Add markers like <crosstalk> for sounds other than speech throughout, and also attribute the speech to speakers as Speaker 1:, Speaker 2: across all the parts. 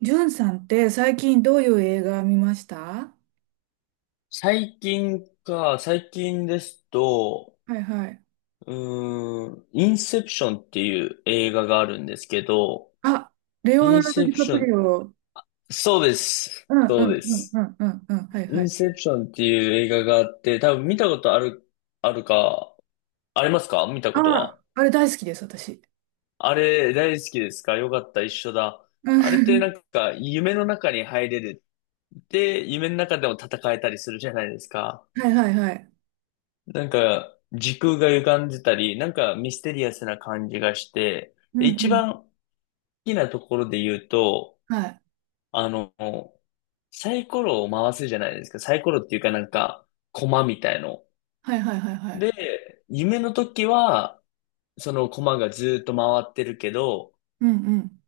Speaker 1: ジュンさんって最近どういう映画見ました？は
Speaker 2: 最近か、最近ですと、
Speaker 1: いはい。
Speaker 2: インセプションっていう映画があるんですけど、
Speaker 1: あ、レオ
Speaker 2: イ
Speaker 1: ナ
Speaker 2: ン
Speaker 1: ルド・
Speaker 2: セ
Speaker 1: ディ
Speaker 2: プ
Speaker 1: カ
Speaker 2: シ
Speaker 1: プ
Speaker 2: ョ
Speaker 1: リ
Speaker 2: ン、
Speaker 1: オ。
Speaker 2: そうです。
Speaker 1: うんう
Speaker 2: そう
Speaker 1: ん
Speaker 2: で
Speaker 1: うんう
Speaker 2: す。
Speaker 1: んうんうん。はい
Speaker 2: イ
Speaker 1: は
Speaker 2: ン
Speaker 1: い。
Speaker 2: セプションっていう映画があって、多分見たことある、あるか、ありますか見たこと
Speaker 1: あ、
Speaker 2: は。
Speaker 1: あれ大好きです、私。
Speaker 2: あれ、大好きですか？よかった、一緒だ。
Speaker 1: <laughs> う
Speaker 2: あれってな
Speaker 1: ん
Speaker 2: んか、夢の中に入れる。で、夢の中でも戦えたりするじゃないですか。
Speaker 1: はいはいはい。
Speaker 2: なんか、時空が歪んでたり、なんかミステリアスな感じがして、
Speaker 1: うん
Speaker 2: で、一
Speaker 1: うん。
Speaker 2: 番好きなところで言うと、
Speaker 1: はい。
Speaker 2: あの、サイコロを回すじゃないですか。サイコロっていうかなんか、コマみたいの。
Speaker 1: はいはいはいはい。
Speaker 2: で、夢の時は、そのコマがずっと回ってるけど、
Speaker 1: うんうん。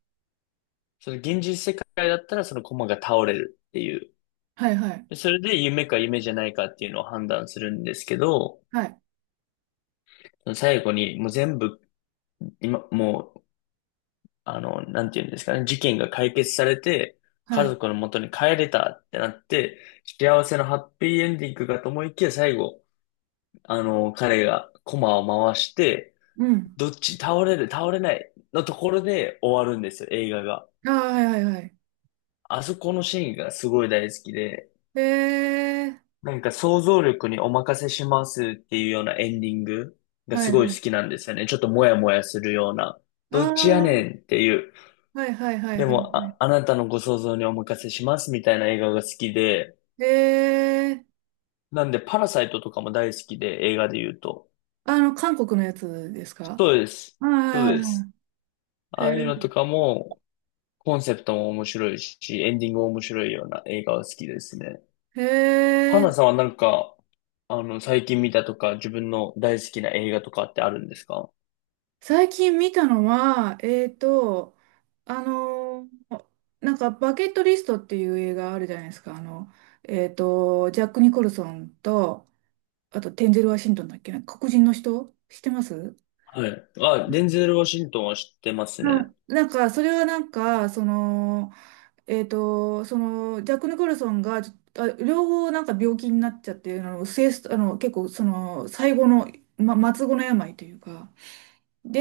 Speaker 2: その現実世界だったらそのコマが倒れるっていう。
Speaker 1: はいはい。
Speaker 2: でそれで夢か夢じゃないかっていうのを判断するんですけど、
Speaker 1: はい。
Speaker 2: 最後にもう全部、今、もうなんていうんですかね、事件が解決されて、
Speaker 1: は
Speaker 2: 家
Speaker 1: い。
Speaker 2: 族の元に帰れたってなって、幸せのハッピーエンディングかと思いきや、最後、彼がコマを回して、
Speaker 1: うん。
Speaker 2: どっち倒れる、倒れないのところで終わるんですよ、映画が。
Speaker 1: ああ、はいはいはい。
Speaker 2: あそこのシーンがすごい大好きで、
Speaker 1: へえ。
Speaker 2: なんか想像力にお任せしますっていうようなエンディングが
Speaker 1: は
Speaker 2: す
Speaker 1: い
Speaker 2: ごい
Speaker 1: は
Speaker 2: 好
Speaker 1: い。
Speaker 2: きなんですよね。ちょっともやもやするような。
Speaker 1: あ
Speaker 2: どっちやねん
Speaker 1: あ、
Speaker 2: っていう。
Speaker 1: はいはいはい
Speaker 2: で
Speaker 1: は
Speaker 2: も、あ、あなたのご想像にお任せしますみたいな映画が好きで、
Speaker 1: い。へえ。
Speaker 2: なんでパラサイトとかも大好きで、映画で言うと。
Speaker 1: あの、韓国のやつですか？
Speaker 2: そうです。
Speaker 1: はい
Speaker 2: そう
Speaker 1: はい
Speaker 2: で
Speaker 1: はい。
Speaker 2: す。ああいうの
Speaker 1: へ
Speaker 2: とかも、コンセプトも面白いし、エンディングも面白いような映画が好きですね。
Speaker 1: え。
Speaker 2: 花
Speaker 1: へ
Speaker 2: さんはなんか、最近見たとか、自分の大好きな映画とかってあるんですか？
Speaker 1: 最近見たのは、あのーなんか、バケットリストっていう映画あるじゃないですか。ジャック・ニコルソンと、あと、テンゼル・ワシントンだっけな、黒人の人知ってます？
Speaker 2: はい。あ、デンゼル・ワシントンは知ってます
Speaker 1: う
Speaker 2: ね。
Speaker 1: んなんか、それはなんか、ジャック・ニコルソンが、あ両方なんか病気になっちゃって、末す結構、その、最後の、末後の病というか、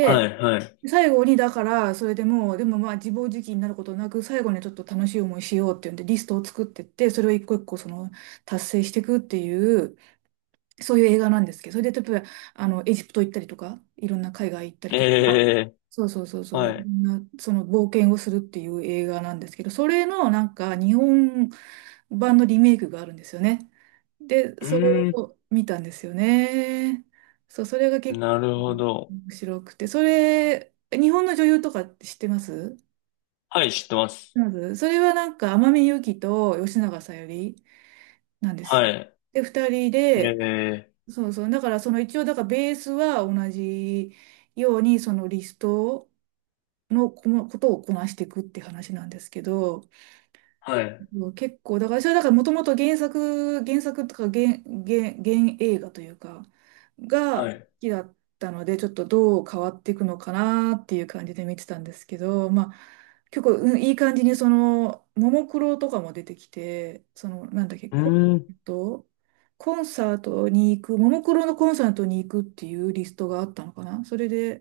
Speaker 2: はい、はい。
Speaker 1: 最後にだから、それでもう、でもまあ自暴自棄になることなく、最後にちょっと楽しい思いしようっていうんで、リストを作ってって、それを一個一個その達成していくっていう、そういう映画なんですけど、それで例えば、エジプト行ったりとか、いろんな海外行ったりとか、
Speaker 2: ええ、
Speaker 1: そうそうそうそう、
Speaker 2: は
Speaker 1: いろ
Speaker 2: い。
Speaker 1: んなその冒険をするっていう映画なんですけど、それのなんか日本版のリメイクがあるんですよね。で、
Speaker 2: う
Speaker 1: それ
Speaker 2: ーん、
Speaker 1: を見たんですよね。そう、それが結構
Speaker 2: なるほど。
Speaker 1: 面白くて、それ、日本の女優とかって知ってます？
Speaker 2: はい、知ってます。
Speaker 1: まず、それはなんか天海祐希と吉永小百合なんです
Speaker 2: は
Speaker 1: よ。
Speaker 2: い。
Speaker 1: で、二人
Speaker 2: え
Speaker 1: で、
Speaker 2: え、
Speaker 1: そうそう、だからその一応、だからベースは同じように、そのリストのこのことをこなしていくって話なんですけど、
Speaker 2: はい、
Speaker 1: そう結構、だから、それだからもともと原作、原作とか原映画というか、が
Speaker 2: は
Speaker 1: 好
Speaker 2: い、
Speaker 1: きだったので、ちょっとどう変わっていくのかなっていう感じで見てたんですけど、まあ、結構、うんいい感じに、その、ももクロとかも出てきて、その、なんだっけ、
Speaker 2: うーん、
Speaker 1: ント、コンサートに行く、ももクロのコンサートに行くっていうリストがあったのかな？それで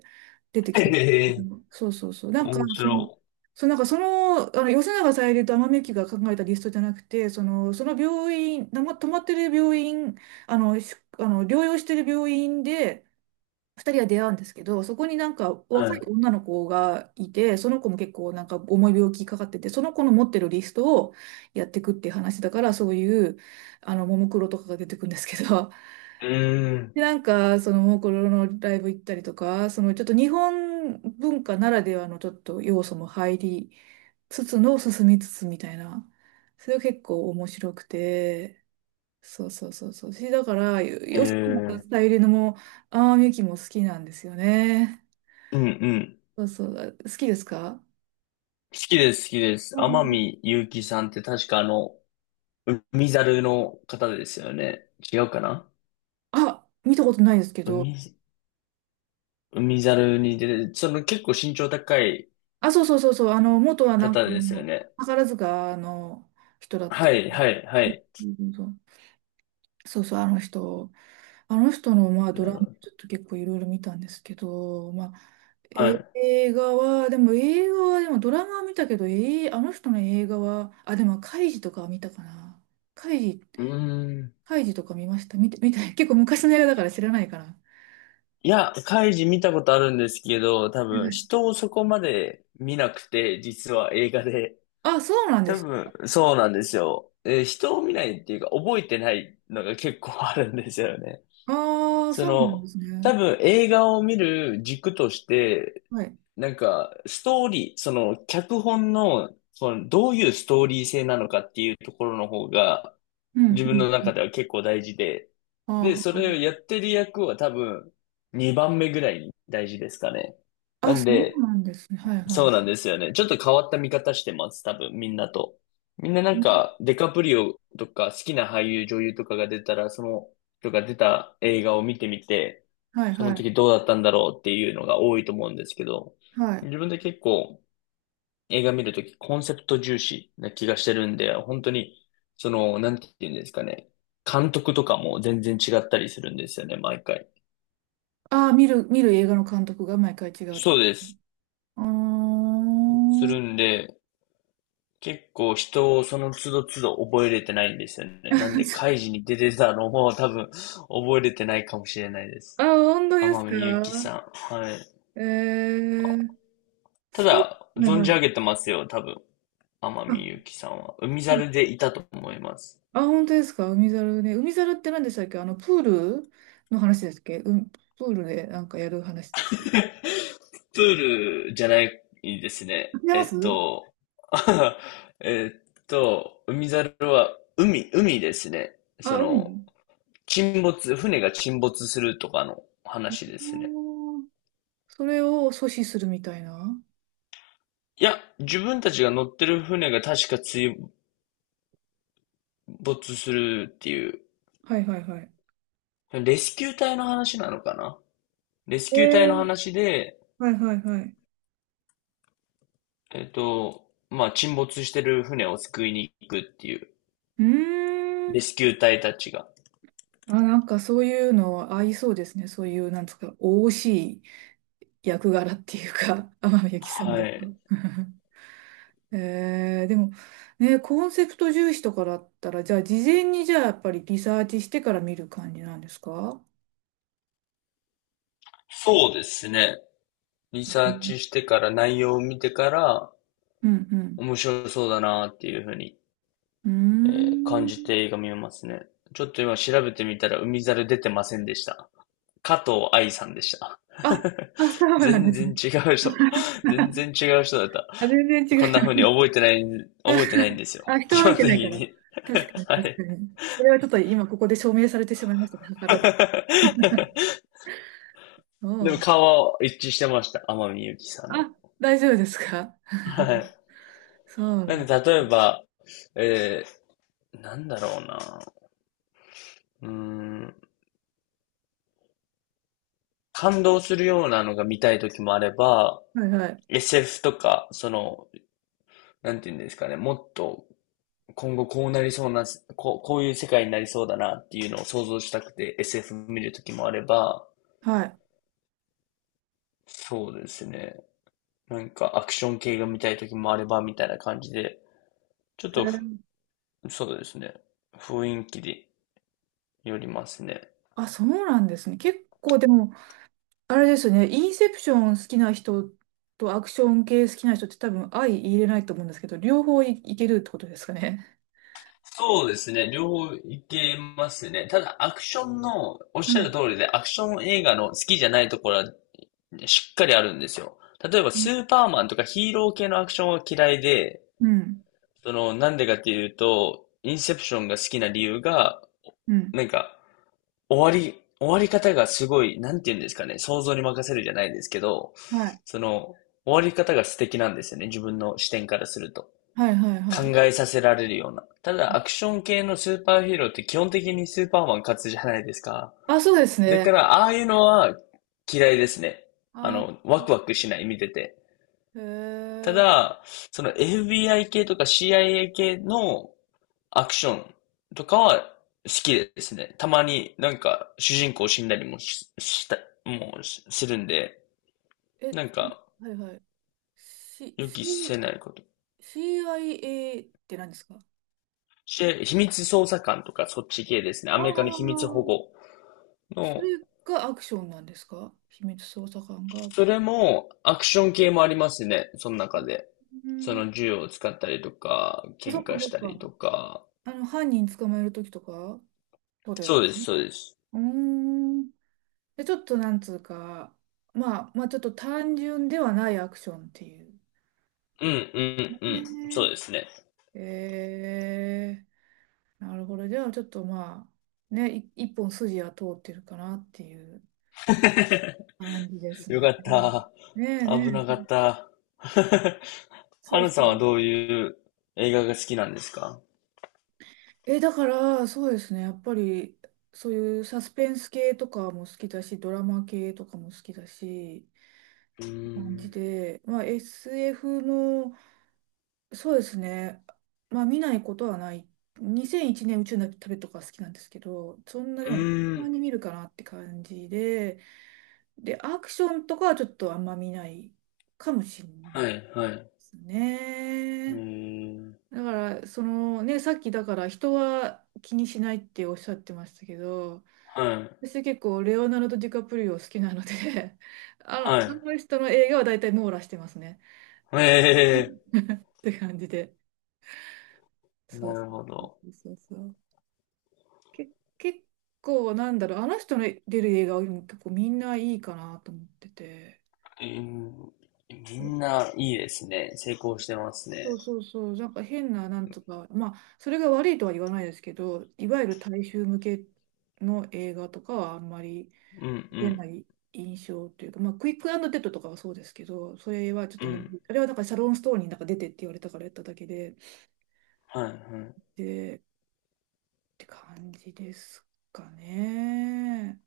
Speaker 1: 出て
Speaker 2: <laughs>
Speaker 1: きたんだ
Speaker 2: え
Speaker 1: け
Speaker 2: え、
Speaker 1: ど。そうそうそう。
Speaker 2: 面白、
Speaker 1: あの吉永小百合と天海祐希が考えたリストじゃなくて、その、その病院、泊まってる病院、あの、しあの療養してる病院で、二人は出会うんですけど、そこになんか若い
Speaker 2: は
Speaker 1: 女の子がいて、その子も結構なんか重い病気かかってて、その子の持ってるリストをやっていくっていう話だから、そういう、ももクロとかが出てくるんですけど、<laughs>
Speaker 2: い。い。うーん、
Speaker 1: で、なんか、その、ももクロのライブ行ったりとか、その、ちょっと日本文化ならではのちょっと要素も入り、つつの進みつつみたいな。それが結構面白くて、そうそうそうそう。だから、
Speaker 2: え
Speaker 1: 吉野
Speaker 2: え、
Speaker 1: さんゆりのも、ああ、みゆきも好きなんですよね。
Speaker 2: うんうん。
Speaker 1: そうそう。好きですか？
Speaker 2: 好きです、好きです。
Speaker 1: う
Speaker 2: 天
Speaker 1: ん
Speaker 2: 海祐希さんって確かあの、海猿の方ですよね。違うかな。
Speaker 1: あ、見たことないですけど。
Speaker 2: 海、海猿に出てその結構身長高い
Speaker 1: あ、そうそうそうそう。元はなんか
Speaker 2: 方ですよね。
Speaker 1: 宝塚の人だった。
Speaker 2: はい、はい、はい。
Speaker 1: うんうんそうそうそう、あの人。あの人の、まあ、ド
Speaker 2: な
Speaker 1: ラマ
Speaker 2: るほど。
Speaker 1: ちょっと結構いろいろ見たんですけど、まあ、
Speaker 2: はい。
Speaker 1: 映画は、でも映画は、でもドラマは見たけど、あの人の映画は、あ、でも、カイジとかは見たかな。カイジ、
Speaker 2: うーん。
Speaker 1: カイジとか見ました。見て、結構昔の映画だから知らないかな。
Speaker 2: いや、カイジ見たことあるんですけど、多
Speaker 1: う
Speaker 2: 分
Speaker 1: ん
Speaker 2: 人をそこまで見なくて、実は映画で。
Speaker 1: あ、そうなんで
Speaker 2: 多
Speaker 1: す
Speaker 2: 分、
Speaker 1: か。
Speaker 2: そうなんですよ。えー、人を見ないっていうか、覚えてないのが結構あるんですよね。
Speaker 1: ああ、
Speaker 2: そ
Speaker 1: そうなんで
Speaker 2: の、
Speaker 1: すね。
Speaker 2: 多分映画を見る軸として、
Speaker 1: はい。
Speaker 2: なんか、ストーリー、その、脚本の、その、どういうストーリー性なのかっていうところの方が、
Speaker 1: うん、
Speaker 2: 自分の
Speaker 1: うん。
Speaker 2: 中では結構大事で、で、それを
Speaker 1: あ
Speaker 2: やってる役は多分、2番目ぐらいに大事ですかね。
Speaker 1: あ、
Speaker 2: な
Speaker 1: あ、
Speaker 2: ん
Speaker 1: そう
Speaker 2: で、
Speaker 1: なんですね。はいは
Speaker 2: そう
Speaker 1: い。
Speaker 2: なんですよね。ちょっと変わった見方してます。多分、みんなと。みんなな
Speaker 1: う
Speaker 2: ん
Speaker 1: ん
Speaker 2: か、デカプリオとか、好きな俳優、女優とかが出たら、その、とか出た映画を見てみて、
Speaker 1: はい
Speaker 2: そ
Speaker 1: は
Speaker 2: の
Speaker 1: い。
Speaker 2: 時どうだったんだろうっていうのが多いと思うんですけど、
Speaker 1: はい。
Speaker 2: 自分で結構、映画見るとき、コンセプト重視な気がしてるんで、本当に、その、なんて言うんですかね。監督とかも全然違ったりするんですよね、毎回。
Speaker 1: ああ、見る映画の監督が毎回違うと
Speaker 2: そ
Speaker 1: か。
Speaker 2: うです。
Speaker 1: あ
Speaker 2: するん
Speaker 1: あ。
Speaker 2: で、結構人をその都度都度覚えれてないんですよね。なんで、開
Speaker 1: <laughs>
Speaker 2: 示に出てたのも多分覚えれてないかもしれないで
Speaker 1: あ、
Speaker 2: す。
Speaker 1: 本当で
Speaker 2: 天
Speaker 1: す
Speaker 2: 海祐希
Speaker 1: か？
Speaker 2: さん。はい。
Speaker 1: ええー、
Speaker 2: た
Speaker 1: そう、
Speaker 2: だ、
Speaker 1: はい
Speaker 2: 存じ
Speaker 1: は
Speaker 2: 上
Speaker 1: い。
Speaker 2: げてますよ、多分。天
Speaker 1: あ、
Speaker 2: 海祐希さんは。海
Speaker 1: うん
Speaker 2: 猿でいたと思います。
Speaker 1: あ本当ですか？海猿ね。海猿って何でしたっけ？あの、プールの話ですっけ？うん、プールでなんかやる話。
Speaker 2: <laughs> プールじゃないですね。
Speaker 1: 違いま
Speaker 2: えっ
Speaker 1: す？
Speaker 2: と、<laughs> えっと、海猿は海、海ですね。そ
Speaker 1: あ、
Speaker 2: の、
Speaker 1: 海。
Speaker 2: 沈没、船が沈没するとかの話ですね。
Speaker 1: おーそれを阻止するみたいな。
Speaker 2: いや、自分たちが乗ってる船が確か追没するっていう、
Speaker 1: はいはいはい。
Speaker 2: レスキュー隊の話なのかな。レス
Speaker 1: え
Speaker 2: キュー隊の
Speaker 1: ー、
Speaker 2: 話で、
Speaker 1: はいはいはい。
Speaker 2: えっと、まあ、沈没してる船を救いに行くっていう、
Speaker 1: うーん。
Speaker 2: レスキュー隊たちが。
Speaker 1: あ、なんかそういうの合いそうですね。そういう、なんですか、おおしい役柄っていうか、天海祐希さんだ
Speaker 2: は
Speaker 1: と。
Speaker 2: い。
Speaker 1: <laughs> えー、でも、ね、コンセプト重視とかだったら、じゃあ、事前にじゃあ、やっぱりリサーチしてから見る感じなんですか？
Speaker 2: そうですね。リ
Speaker 1: う
Speaker 2: サー
Speaker 1: ん
Speaker 2: チしてから内容を見てから、
Speaker 1: うん。うん
Speaker 2: 面白そうだなっていうふうに、
Speaker 1: うー
Speaker 2: えー、感じ
Speaker 1: ん。
Speaker 2: て映画見ますね。ちょっと今調べてみたら海猿出てませんでした。加藤愛さんでした。
Speaker 1: あ、あ、そ
Speaker 2: <laughs>
Speaker 1: うなんで
Speaker 2: 全
Speaker 1: す
Speaker 2: 然
Speaker 1: ね。
Speaker 2: 違う人。全
Speaker 1: <laughs>
Speaker 2: 然違う人だった。
Speaker 1: あ、全然違
Speaker 2: こんな
Speaker 1: う。
Speaker 2: 風に覚えてない、覚えてないんですよ。
Speaker 1: あ、人
Speaker 2: 基
Speaker 1: は見
Speaker 2: 本
Speaker 1: て
Speaker 2: 的
Speaker 1: ないから。
Speaker 2: に。
Speaker 1: 確かに、
Speaker 2: <laughs> は
Speaker 1: 確か
Speaker 2: い。
Speaker 1: に。それはちょっと今ここで証明されてしまいましたね。図らず。そう
Speaker 2: <laughs> でも
Speaker 1: な
Speaker 2: 顔
Speaker 1: ん
Speaker 2: は一致してました。天海祐希さん
Speaker 1: あ、
Speaker 2: の。
Speaker 1: 大丈夫ですか？
Speaker 2: はい。
Speaker 1: <laughs> そう
Speaker 2: な
Speaker 1: な
Speaker 2: ん
Speaker 1: ん。
Speaker 2: で、例えば、えなんだろうな。うーん。感動するようなのが見たい時もあれば、
Speaker 1: はいはい。
Speaker 2: SF とか、その、なんていうんですかね、もっと今後こうなりそうな、こう、こういう世界になりそうだなっていうのを想像したくて SF 見るときもあれば、
Speaker 1: はい。
Speaker 2: そうですね。なんかアクション系が見たいときもあればみたいな感じで、ちょっ
Speaker 1: へ
Speaker 2: とふ、
Speaker 1: ー
Speaker 2: そうですね。雰囲気でよりますね。
Speaker 1: あ、そうなんですね。結構でも、あれですね、インセプション好きな人とアクション系好きな人って多分相入れないと思うんですけど、両方いけるってことですかね。
Speaker 2: そうですね。両方いけますね。ただ、アクションの、おっ
Speaker 1: は
Speaker 2: しゃる
Speaker 1: い。
Speaker 2: 通りで、アクション映画の好きじゃないところはねしっかりあるんですよ。例えば、
Speaker 1: う
Speaker 2: ス
Speaker 1: ん。
Speaker 2: ーパーマンとかヒーロー系のアクションは嫌いで、
Speaker 1: うん。
Speaker 2: その、なんでかっていうと、インセプションが好きな理由が、なんか、終わり、終わり方がすごい、なんて言うんですかね、想像に任せるじゃないですけど、その、終わり方が素敵なんですよね、自分の視点からすると。
Speaker 1: はいはいは
Speaker 2: 考
Speaker 1: いはい。
Speaker 2: えさせられるような。ただ、アクション系のスーパーヒーローって基本的にスーパーマン勝つじゃないですか。
Speaker 1: あ、そうです
Speaker 2: だか
Speaker 1: ね。
Speaker 2: ら、ああいうのは嫌いですね。
Speaker 1: あ、
Speaker 2: ワクワクしない、見てて。
Speaker 1: へ
Speaker 2: た
Speaker 1: え。
Speaker 2: だ、その FBI 系とか CIA 系のアクションとかは好きですね。たまになんか主人公死んだりもし、した、もうしするんで、
Speaker 1: え、
Speaker 2: なん
Speaker 1: ちょ
Speaker 2: か
Speaker 1: はいはい。C、
Speaker 2: 予期せ
Speaker 1: C、
Speaker 2: ないこと。
Speaker 1: CIA って何ですか？
Speaker 2: し、秘密捜査官とかそっち系ですね。ア
Speaker 1: ああ
Speaker 2: メリカの秘密保
Speaker 1: ー、
Speaker 2: 護
Speaker 1: それ
Speaker 2: の、
Speaker 1: がアクションなんですか？秘密捜査官が。
Speaker 2: それもアクション系もありますね。その中で。
Speaker 1: う
Speaker 2: そ
Speaker 1: ん。
Speaker 2: の銃を使ったりとか、
Speaker 1: あそ
Speaker 2: 喧
Speaker 1: っか
Speaker 2: 嘩
Speaker 1: そ
Speaker 2: し
Speaker 1: っ
Speaker 2: たり
Speaker 1: か。
Speaker 2: とか。
Speaker 1: 犯人捕まえるときとか、ってことです
Speaker 2: そ
Speaker 1: か
Speaker 2: うです、
Speaker 1: ね。
Speaker 2: そうです。
Speaker 1: うーん。で、ちょっとなんつうか、まあ、ちょっと単純ではないアクションっていう。
Speaker 2: うん、うん、うん。そう
Speaker 1: ね
Speaker 2: ですね。
Speaker 1: えー、なるほど。じゃあちょっとまあ、ね、一本筋は通ってるかなっていう
Speaker 2: <laughs>
Speaker 1: 感じです
Speaker 2: よ
Speaker 1: ね。
Speaker 2: かった。
Speaker 1: ねえね
Speaker 2: 危なかっ
Speaker 1: え、
Speaker 2: た。<laughs>
Speaker 1: そ
Speaker 2: ハ
Speaker 1: う
Speaker 2: ル
Speaker 1: そ
Speaker 2: さん
Speaker 1: う。
Speaker 2: はどういう映画が好きなんですか？
Speaker 1: だから、そうですね。やっぱり、そういうサスペンス系とかも好きだし、ドラマ系とかも好きだし、
Speaker 2: うー
Speaker 1: 感じ
Speaker 2: ん。
Speaker 1: で、まあ、SF のそうですね。まあ見ないことはない。2001年宇宙の旅とか好きなんですけど、そんなで
Speaker 2: う
Speaker 1: も、た
Speaker 2: ー
Speaker 1: ま
Speaker 2: ん。
Speaker 1: に見るかなって感じで、で、アクションとかはちょっとあんま見ないかもしれないで
Speaker 2: はい、はい。
Speaker 1: す
Speaker 2: え
Speaker 1: ね。
Speaker 2: ー、
Speaker 1: だから、そのね、さっきだから人は気にしないっておっしゃってましたけど、
Speaker 2: はい、
Speaker 1: 私結構レオナルド・ディカプリオ好きなので <laughs>
Speaker 2: は
Speaker 1: あの人の映画は大体網羅してますね。
Speaker 2: い。
Speaker 1: う
Speaker 2: え
Speaker 1: んって感じで。
Speaker 2: ー、
Speaker 1: そ
Speaker 2: な
Speaker 1: うそ
Speaker 2: るほど。
Speaker 1: うそうそう。け、結構なんだろう、あの人の出る映画は結構みんないいかなと思ってて。
Speaker 2: えー、みんないいですね。成功してます
Speaker 1: そ
Speaker 2: ね。
Speaker 1: うそうそう、なんか変ななんとか、まあ、それが悪いとは言わないですけど、いわゆる大衆向けの映画とかはあんまり
Speaker 2: うん、う
Speaker 1: 出
Speaker 2: ん、
Speaker 1: ない印象というか、まあ、クイックデッドとかはそうですけど、それはちょっ
Speaker 2: う
Speaker 1: との、
Speaker 2: ん。
Speaker 1: あれはなんかシャロン・ストーンになんか出てって言われたからやっただけで、
Speaker 2: はい、はい。
Speaker 1: で、って感じですかね。